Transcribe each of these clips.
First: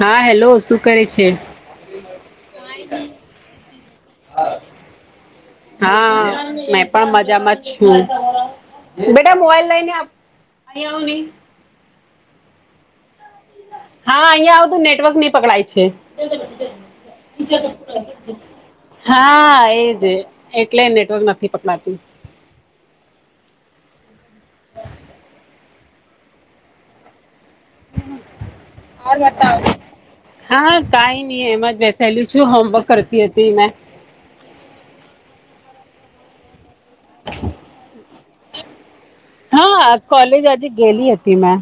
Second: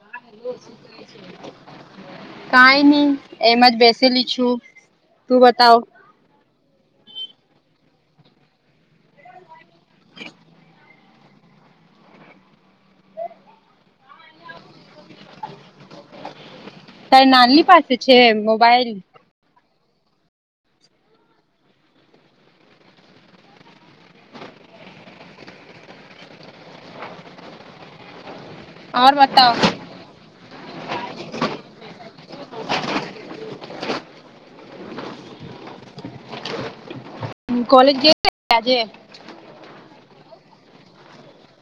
હા હેલો શું કરે છે? કાઈ નહી એમાં જ બેસેલી છું તું બતાવો હા મેં પણ મજામાં જ છું બેટા મોબાઈલ લઈ ને આવ હા અહિયાં આવતું નેટવર્ક નહી પકડાય છે. તારી નાની પાસે છે મોબાઈલ. હા એજ એજ એટલે નેટવર્ક નથી પકડાતું. ઓર મારું મસ્ત બતાવ આવશે. હા કાઈ નઈ એમાં જ બેસેલું છું હોમવર્ક કરતી હતી મેં. કોલેજ ગઈ તી આજે. હા કોલેજ આજે ગેલી હતી મેં.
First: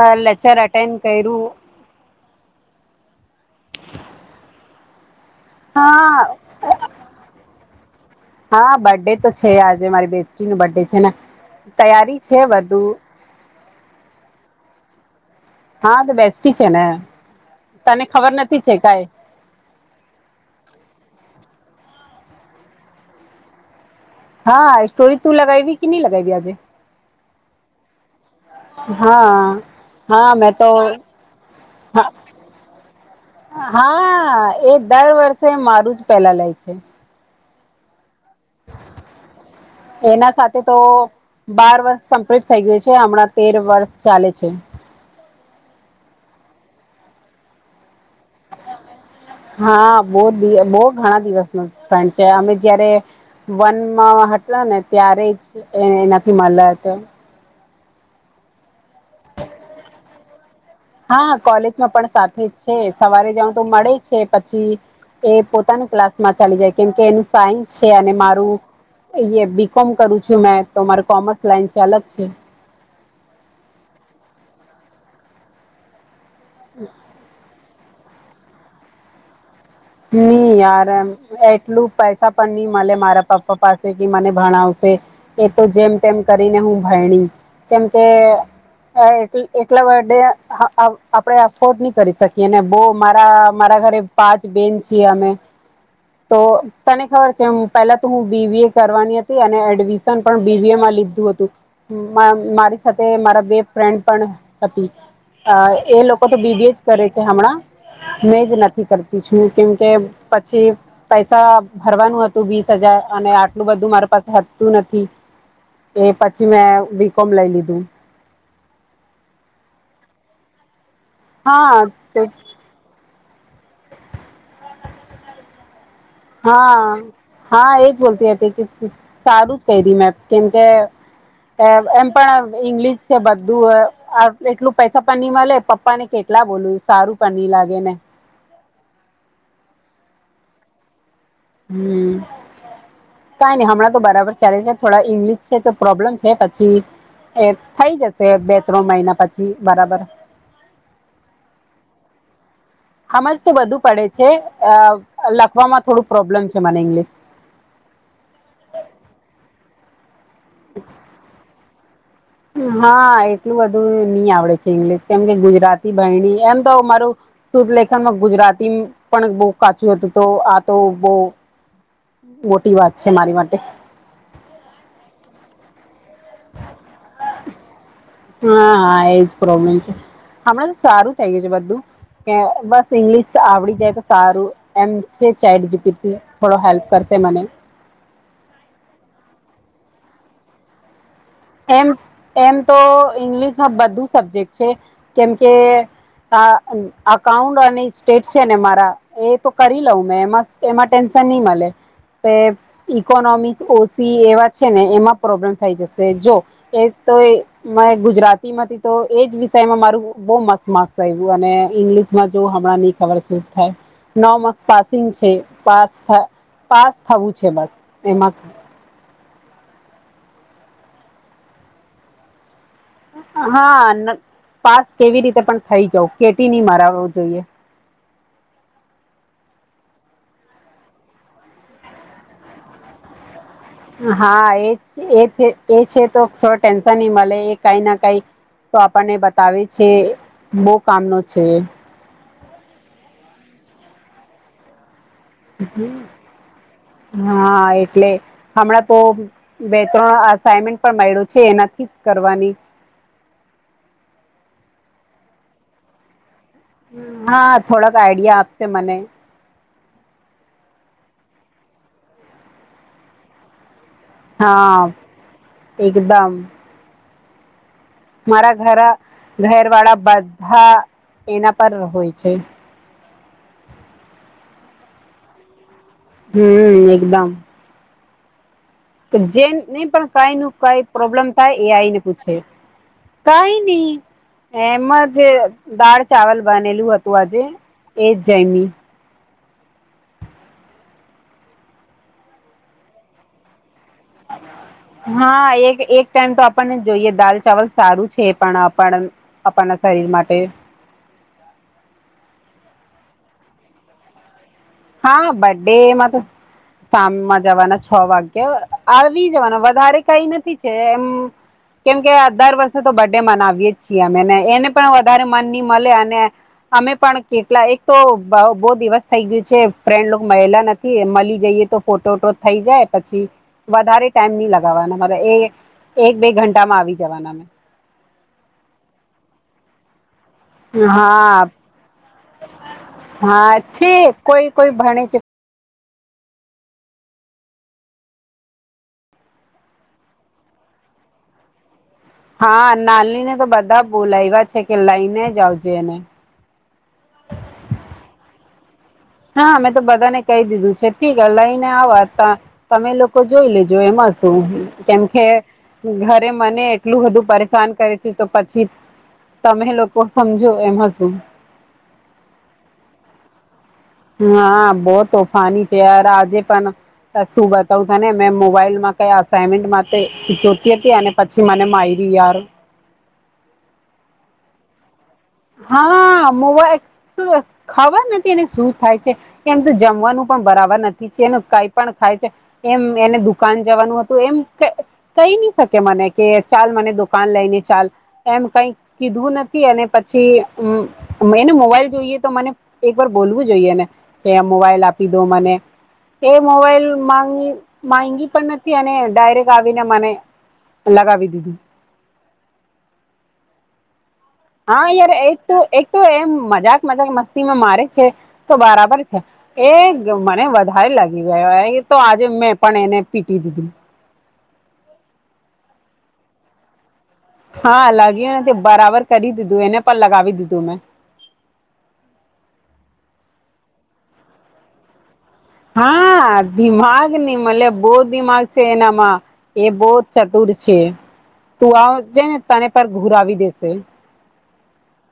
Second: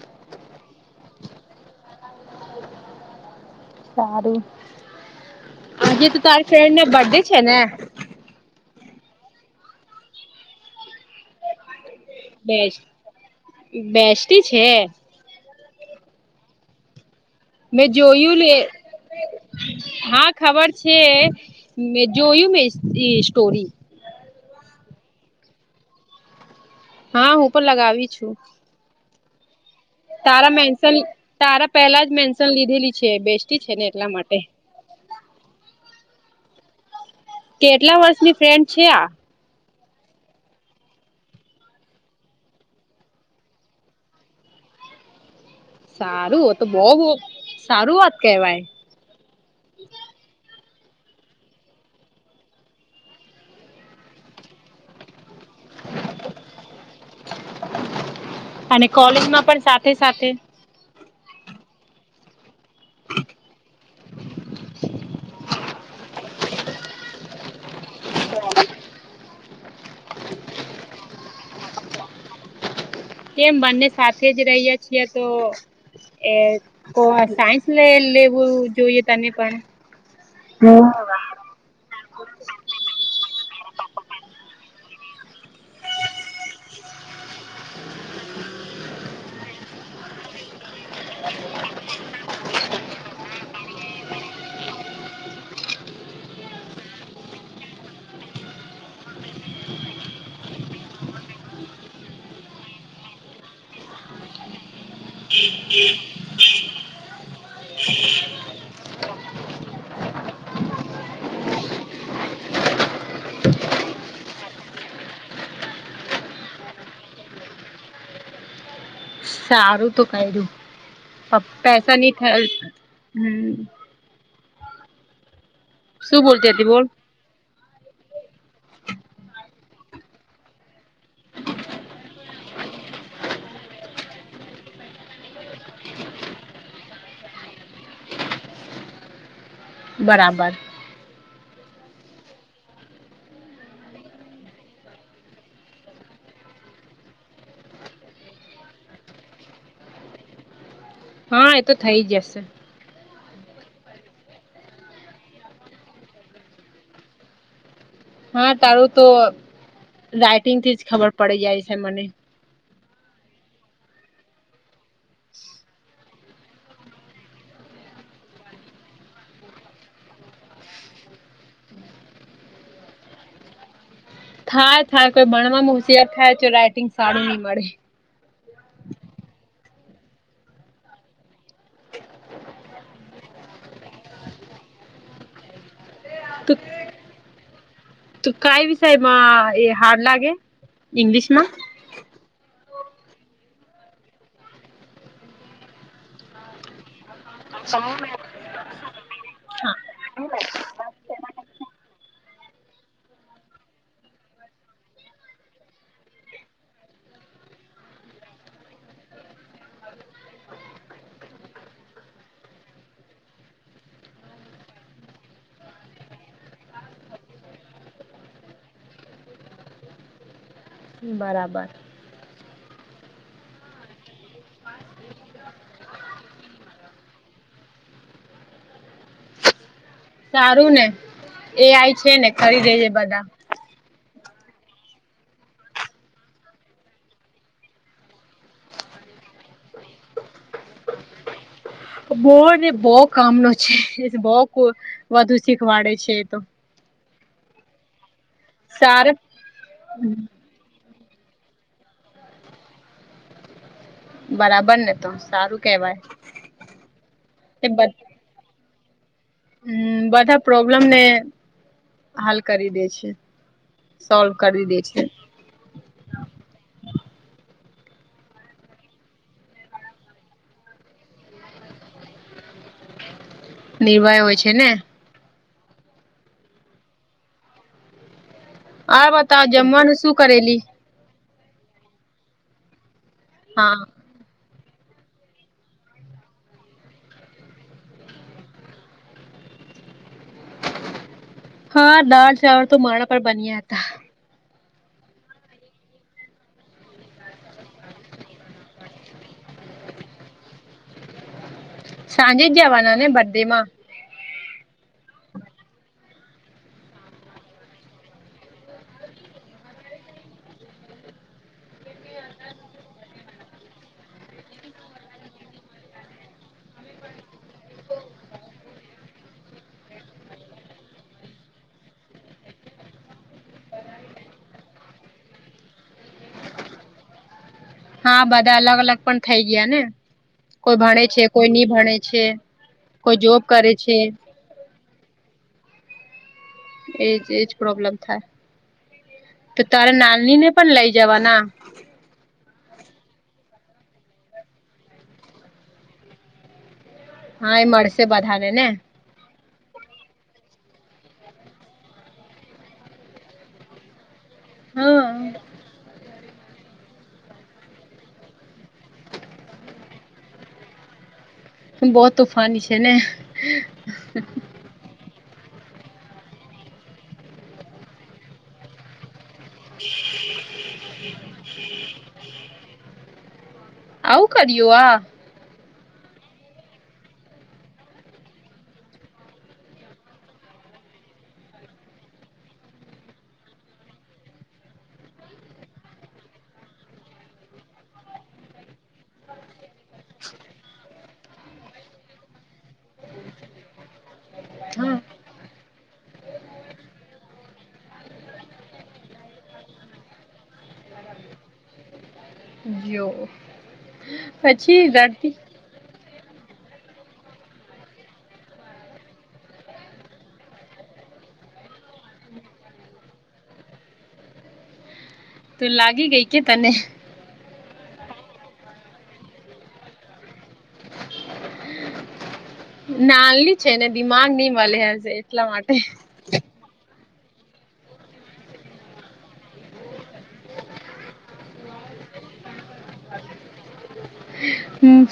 અ લેક્ચર અટેન્ડ કર્યું. સારું આજે હા તો તારી ફ્રેન્ડ ના બર્ડે છે ને. હા બડે તો છે આજે મારી બેસ્ટી નું બર્થ ડે છે ને તૈયારી છે બેસ્ટ બધું બેસ્ટી છે. હા તો બેસ્ટી છે ને મેં તને ખબર જોયું લે નથી છે કાઈ. હા ખબર છે મે જોયું મે હિસ્ટ્રી સ્ટોરી. હા સ્ટોરી તું લગાઈવી કે નહી લગાઈવી આજે. હા હું પણ લગાવી છું. હા. હા મેં તારા તો મેન્શન તારા પહેલા હા જ મેન્શન લીધેલી છે બેસ્ટી છે ને એટલા માટે હા એ દર વર્ષ તે મારું જ પેલા લે છે. કેટલા વર્ષની ફ્રેન્ડ છે આ. એના સાથે તો બાર વર્ષ કંપલસરીએ છે હમણાં તેર વર્ષ ચાલે છે. સારું તો બઉ બઉ સારું વાત કેવાય. હા બહુ દીવ ઘણા દિવસ નો ટાઈમ છે આપે જયારે વનમાં હતા ને ત્યારે જ એ નથી મળલા હતા. અને કોલેજમાં પણ સાથે સાથે હા કોલેજમાં પણ સાથે જ છે સવારે જ્યાં કોક તો મળે છે પછી એ પોતાની ક્લાસ માંથી ચાલી જાય કેમ કે એનું સાયન્સ છે અને મારું અ બી કોમ કરું છું મેં તો મારે કોમર્સ લાઈન ચાલે છે. કેમ બંને સાથે જ રહીએ છીએ તો એ કો સાયન્સ લે લેવું જોઈએ તને પણ. ની યાર એમ એટલું પૈસા પણ ની મળે મારા પપ્પા પાસેથી મને ભણાવશે એ તો જેમ તેમ કરીને હું ભરણી કેમકે હ એટ એટલા બર્ડે હ હા આપડે એફોર્ડ નહી કરી શકીએને બહું મારા મારા ઘરે પાંચ બેન છીએ અમે તો તને ખબર છે પેલા તો હું બીબી એ કરવાની હતી અને એડમિશ પણ બીવીએમાં લીધું હતું. માં મારી સાથે મારા બે ફ્રેન્ડ પણ હતી. આ એ લોકો તો બીબીએ જ કરે છે હમણાં મેં જ નથી કરત પુંછુ કેમ કે પછી પૈસા ભરવાનું હતું વીસ હજાર અને આટલું બધું મારી પાસેતું નથી. એ પછી મેં વી કોમ લઈ લીધું. સારું તો ક દું હા પૈસા નહી થ હમ [unintelligible] શું બોલતી હતી બોલ હા હા એજ બોલતી હતી કે સારું જ કહી રી મેં કેમકે એમ પણ ઈંગ્લિશ છે બધું એટલું પૈસા પણ નની મળે પપ્પા ને કેટ કેટલા બોલું સારું પાણી લાગે ને. બરાબર. હમ કઈ નહી હમણાં તો બરાબર ચાલે છે થોડા ઇંગ્લિશ છે તો પ્રોબ્લેમ છે પછી એ થઈ જશે બે ત્રણ મહિના પછી બરાબર હા એતો થઇ જશે સમજ તો બધું પડે છે લખવામાં થોડું પ્રોબ્લેમ છે મને ઇંગ્લિશ હા તારું તો રાઈટિંગ થી જ ખબર પડી જાય છે મને હા એટલું બધું નઈ આવડે છે ઇંગ્લિશ કેમ કે ગુજરાતી બણી એમ તો મારું શધલેેખનમાં ગુજરાતી પણ બહુ કાચું હતું તો આ તો બહ મોટી વાત છે મારી માટે થાય થાય કોઈ ભણવાવામાં હોશિયાર થાય તો રાઈટિંગ સારું નહી મળે હા એજ પ્રોબ્લેમ છે હમણાં તો સારું થઈ ગયું છે બધું બસ ઇંગ્લિશ આવડી જાય તો સારું એમ છે ચારપ થોડો હેલ્પ કરશે મને તું કઈ વિષયમાં એ હાર્ડ લાગે ઇંગ્લિશ માં એમ એમ તો ઈંગ્લિશમાં બધું સબ્જેક્ટ છે કેમકે અઉન્ટ અને સ્ટેટ છે ને મારા એ તો હા કરી લઉં મે એમાંન્ નહી મળે પ ઇકોનોમિકસ ઓસી એવા છે ને એમાં પ્રોબ્લેમ થઈ જશે જો એ ગુજરાતીમાંથી તો એજ વિષયમાં મારું બહ મસ્ત માર્ક્સ આવ્યું અને ઈંગ્લિશમાં જો હમણાં નહી ખબર શ સુ થાય ન માર્સ પાસિંગ છે પાસ પાસ થવું છે બસ એમાં બરાબર હા પાસ કેવી રીતે પણ થઇ જાવ કેટી નહી મરાવવું જોઈએ સારું ને એ આઈ છે ને ખ દેજે બધા હા એ છે તો ટેન્શન નહી મળે એ કઈ ના કઈ તો આપણને બતાવે છે બહ કામનો છે બહ ને બહ કામનો છે બહ વધુ શીખવાડે છે તો હા એટલે હમણાં તો સાર બે ત્રણ અમેન્ટ પણ માડો છે એનાથી કરવાની બરાબર ને તો સારું કેવાય હા થોડાક આઈડિયા આપશે મને હમ બધા પ્રોબ્લેમ ને હાલ કરી દે છે સોલ્વ કરી દે હા છે એકદમ મારા ઘર ઘર વાળા બધા એના પર હોય છે નિર્ભય હોય છે ને હમ એકદમ આ તો બતાવ જે નહી જમવાનું પણ શું કઈ નું કરેલી કઈ પ્રોબ્લેમ થ એ આય ને પૂછે કઈ હા નહી એમાં જે દાળ ચાવલ બનેલું હતું આજે એ જમી હા દાલ ચાવર તો મારા પર બન્યા હતા હા હા એક એક ટાઈમ તો આપણને જોઈએ દાલ ચાવલ સારું છે પણ આપણ આપણના શરીર માટે સાંજે જ જવાના ને બધે માં હા બડડેમાં તો સામમાં જવાના છ વાગ્ય આવી જવાના વધારે કઈ નથી છે એમ કેમ કે દર વર્ષે તો બર્ ડે મનાવીએે જ છીએ અમેને એને પણ વધારે મન નની મળે અને અમે પણ કેટલા એક તો બહુ દિવસ થઈ ગયું છે ફ્રેન્ડ મળલા નથી મળી જઈએ તો ફોટોટો થઈ જાય પછી વધારે ટાઈમ નહી લગાવવાના મારે એ એક બે ઘંટામાં આવી જવાના અમે હા બધા અલગ અલગ પણ થઈ ગયા ને કોઈ ભણે છે હા કોઈ નની ભણે છે કોઈ જોબ કરે છે કોઈ કોઈ ભણે છે એજ એજ પ્રોબ્લેમ થાય તો તારે નાની ને પણ લઈ જવાના હા નાની ને તો બધા બોલા એવા છે કે લઈને જ આવજે એને હા એ મળશે બધાને ને હા મેં તો બધાને કહી દીધું છે ઠીક લઈને આવવા તમે લોકો જોઈ લેજો એ મસ્ત કેમ હા કે ઘરે મને એટલું વધધું પરેશાન કરે છે તો પછી તમે લોકો સમજો એમ હ શું બહુ તુફાની છે ને હા બહ તોફાની છે યાર આજે પણ શું બતાવું ત ને મેં મોબાઈલમાં મેન્ટ ચોતી હતી અને પછી મને મારીરી યાર આવું કરવા હા મોવાઈ ખબર નથી એને શું થાય છે એમ તો જમવાનું પણ બરાબર નથી છે એ કઈ પણ ખાય છે એમ એને દુકાન જવાનું હતું એમ કહી નહી શકે મને કે ચાલ મને દુકાન લઈને ચાલ એમ કઈ કીધવું નથી એને પછી એને મોબાઈલ જોઈએ તો મને એક વાર બોલવું જોઈએ ને કે મોબાઈલ હા આપી દો મને એ મોબાઈલ ગી માંગી પણ નથી અને ડાયરેક્ટ આવીને મને લગાવી દીધી જઓ હા યાર એક તો એક તો એમ મજાક મજાક મસ્તીમાં મારે છે તો બરાબર છે એ મને વધારે લાગી ગયો એ તો આજે મેં પણ એને પીટી દીધું ત લાગી ગઈ કે તને હા લાગ્યું ને તે બરાબર કરી દીધું એને પણ લગાવી દીધું મેં નાનની છે ને દિમાગ નહી મળે હજ એટલા માટે હા દિમાગ ની મતલબ બહુ દિમાગ છે એનામાં એ બહુ ચતુર છે તું આ જઈ ને તને પર ઘુરવી દેશે હમ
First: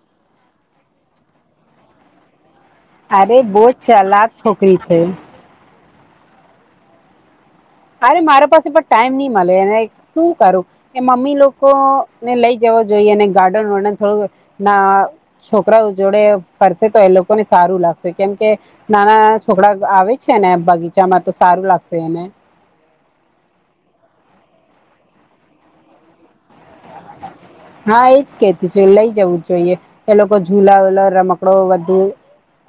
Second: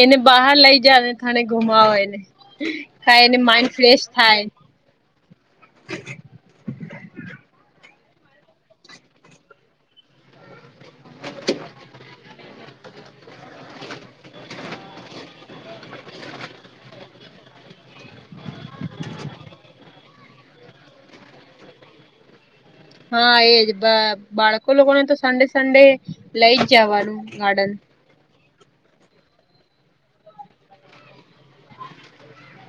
એને બહાર લઈ જ ને થાને ઘુમાવો એને કા અરે એને બહુજ માઇન્ડ ફ્રેશ ચલાક થાય છોકરી છે અરે મારા પાસે પણ ટાઈમ નહી મળે એને શું કરું એ મમ્મી લોકો ને લઈ જવ જોઈએ અને ગાર્ડન વર્ડન થોડું ના છોકરાઓ જોડે ફરસે તો એ લોકોને સારું લાગશે કેમ કે નાના છોકરા આવે છે ને બગીચામાં તો સારું લાગશે એને હા એજ બાળકો લોકોને તો સન્ડે સન્ડે લઈ જ જવાનું ગાર્ડન હા એજ કેતીું છે લઈ જવું જ જોઈએ એ લોકો ઝુલા ઓલા રમકડો વધુ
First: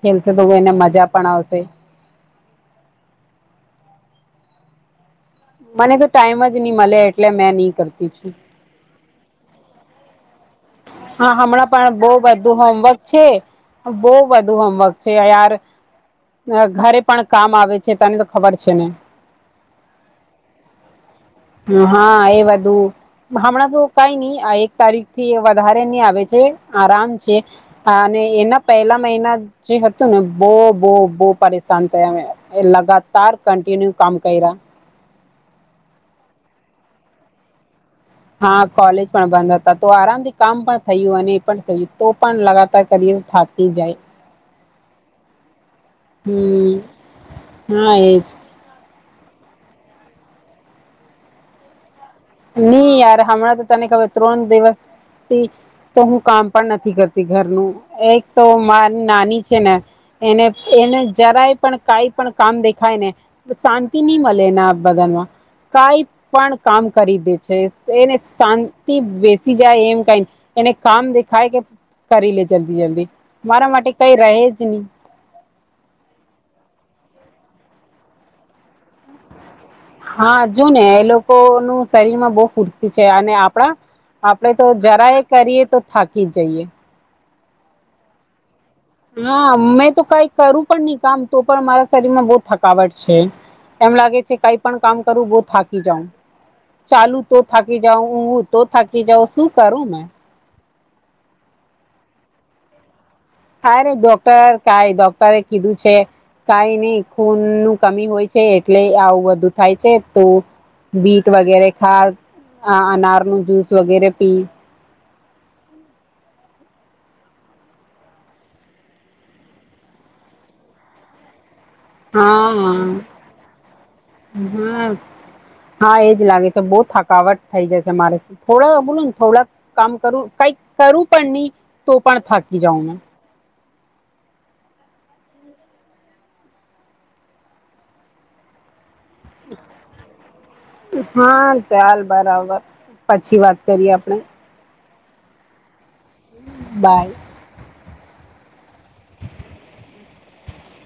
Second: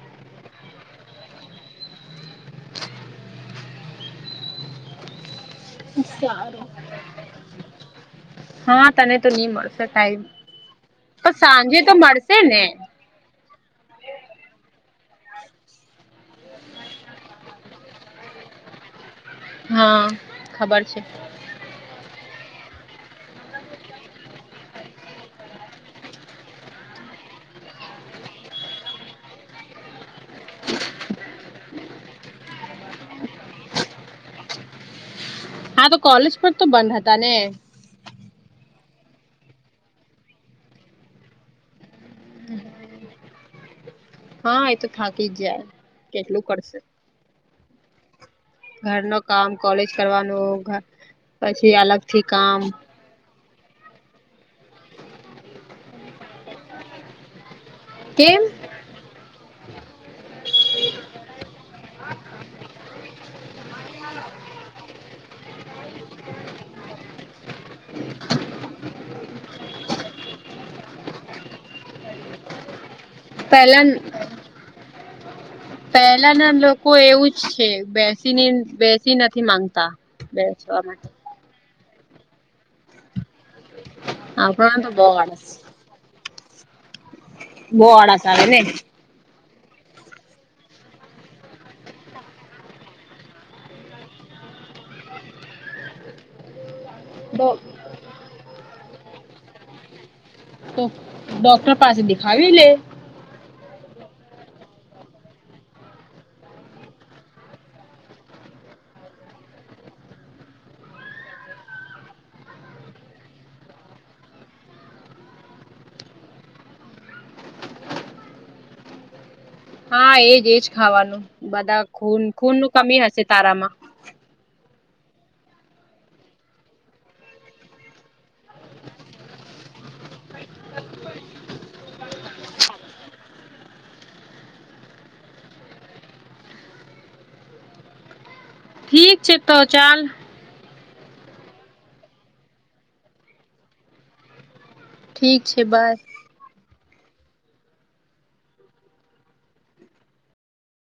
ખેલશે તો એને મજા પણ આવશે મને તો ટાઈમ જ સારું નહી મળે એટલે મેં નહી કરતી છું હા તને તો નહી મળશે કાઈમ હા હમણાં પણ બહ બધું ને હોમવર્ક છે બહ બધુ હોમવર્ક છે યાર ઘરે પણ કામ આવે છે તને તો ખબર છે ને હા ખબર છે હા એ બધું હમણાં તો કઈ નઈ એક તારીખ થી વધારે ન આવે છે આરામ છે અને એના પહેલા મહિના જે હતું ને બહ બો બહ પરેશાન થયા અ એ લગાતાર કન્ટિન્યુ કામ કર્યા હા તો કોલેજ પણ તો બંધ હતા ને હા કોલેજ પણ બંધ હતા તો આરામથી કામ પણ થયું અને થઈએ તો પણ લગાતાર કરી થાતી જાય હા એ તો થાકી જ જાય કેટલું કરશે હમ હા એજ ઘર ન કામ કોલેજ કરવાનું પછી અલગ થી કામ નહી યાર હણાં તો તને ખબર ત્રણ દિવસથી તો હું કામ પણ નથી કરતી ઘરનું એક કેમ તો મારી નાની છે ને એને એને જરાય પણ કઈ પણ કામ દેખાય ને શાંતિ નહી મળે એના બધનમાં કઈ પણ કામ કરી દે છે એને શાંતિ બેસી જાય એમ કઈ એને કામ દેખાય કે કરી લે જલ્દી જલ્દી મારા પહેલા માટે કઈ રહે જ નહી પહેલા ના લોકો એવું જ છે બેસીને બેસી નથી માંગતા હા જોુ ને બેસવા એ માટે લોકો નું શરીર માં બહુ ફુરતી છે અને આપ આપડે તો આપણાને બહુ જરાય આળસ કરીએ તો થાકી જ જઈએ બહવાળકાર ને હા મેં તો કઈ કરું પણ નહી કામ તો પણ મારા શરીરમાં બહ થકાવટ છે એમ લાગે છે કઈ પણ કામ કરવું બહુ થાકી જાઉં ચાલુ તો થાકી જાવ હું તો થાકી જઉ શું કરું મેં તો ડોક્ટર પાસે દેખાવી લે હા ન ડોક્ટર કઈ ડોક્ટરે કીધું છે કઈ નહી ખૂન નું કમી હોય છે એટલે આવું વધુ થાય છે તો બીટ વગેરે ખા અનાર નું જૂસ વગેરે પી હા એજ એજ ખાવાનું બધા ખૂન ખૂન ન હા કમી હશે તારામાં હા હા એ જ લાગે છે બહુ થકાવટ થઈ જાય છે મારે થોડાક બોલ ને થોડાક કામ કરું કઈ કરું પણ નહી તો પણ થાકી જાઉં મે ઠીક છે તવ ચાલ હા ચાલ બરાબર પછી વાત કરીએ આપણેે ઠીક છે બાય બાય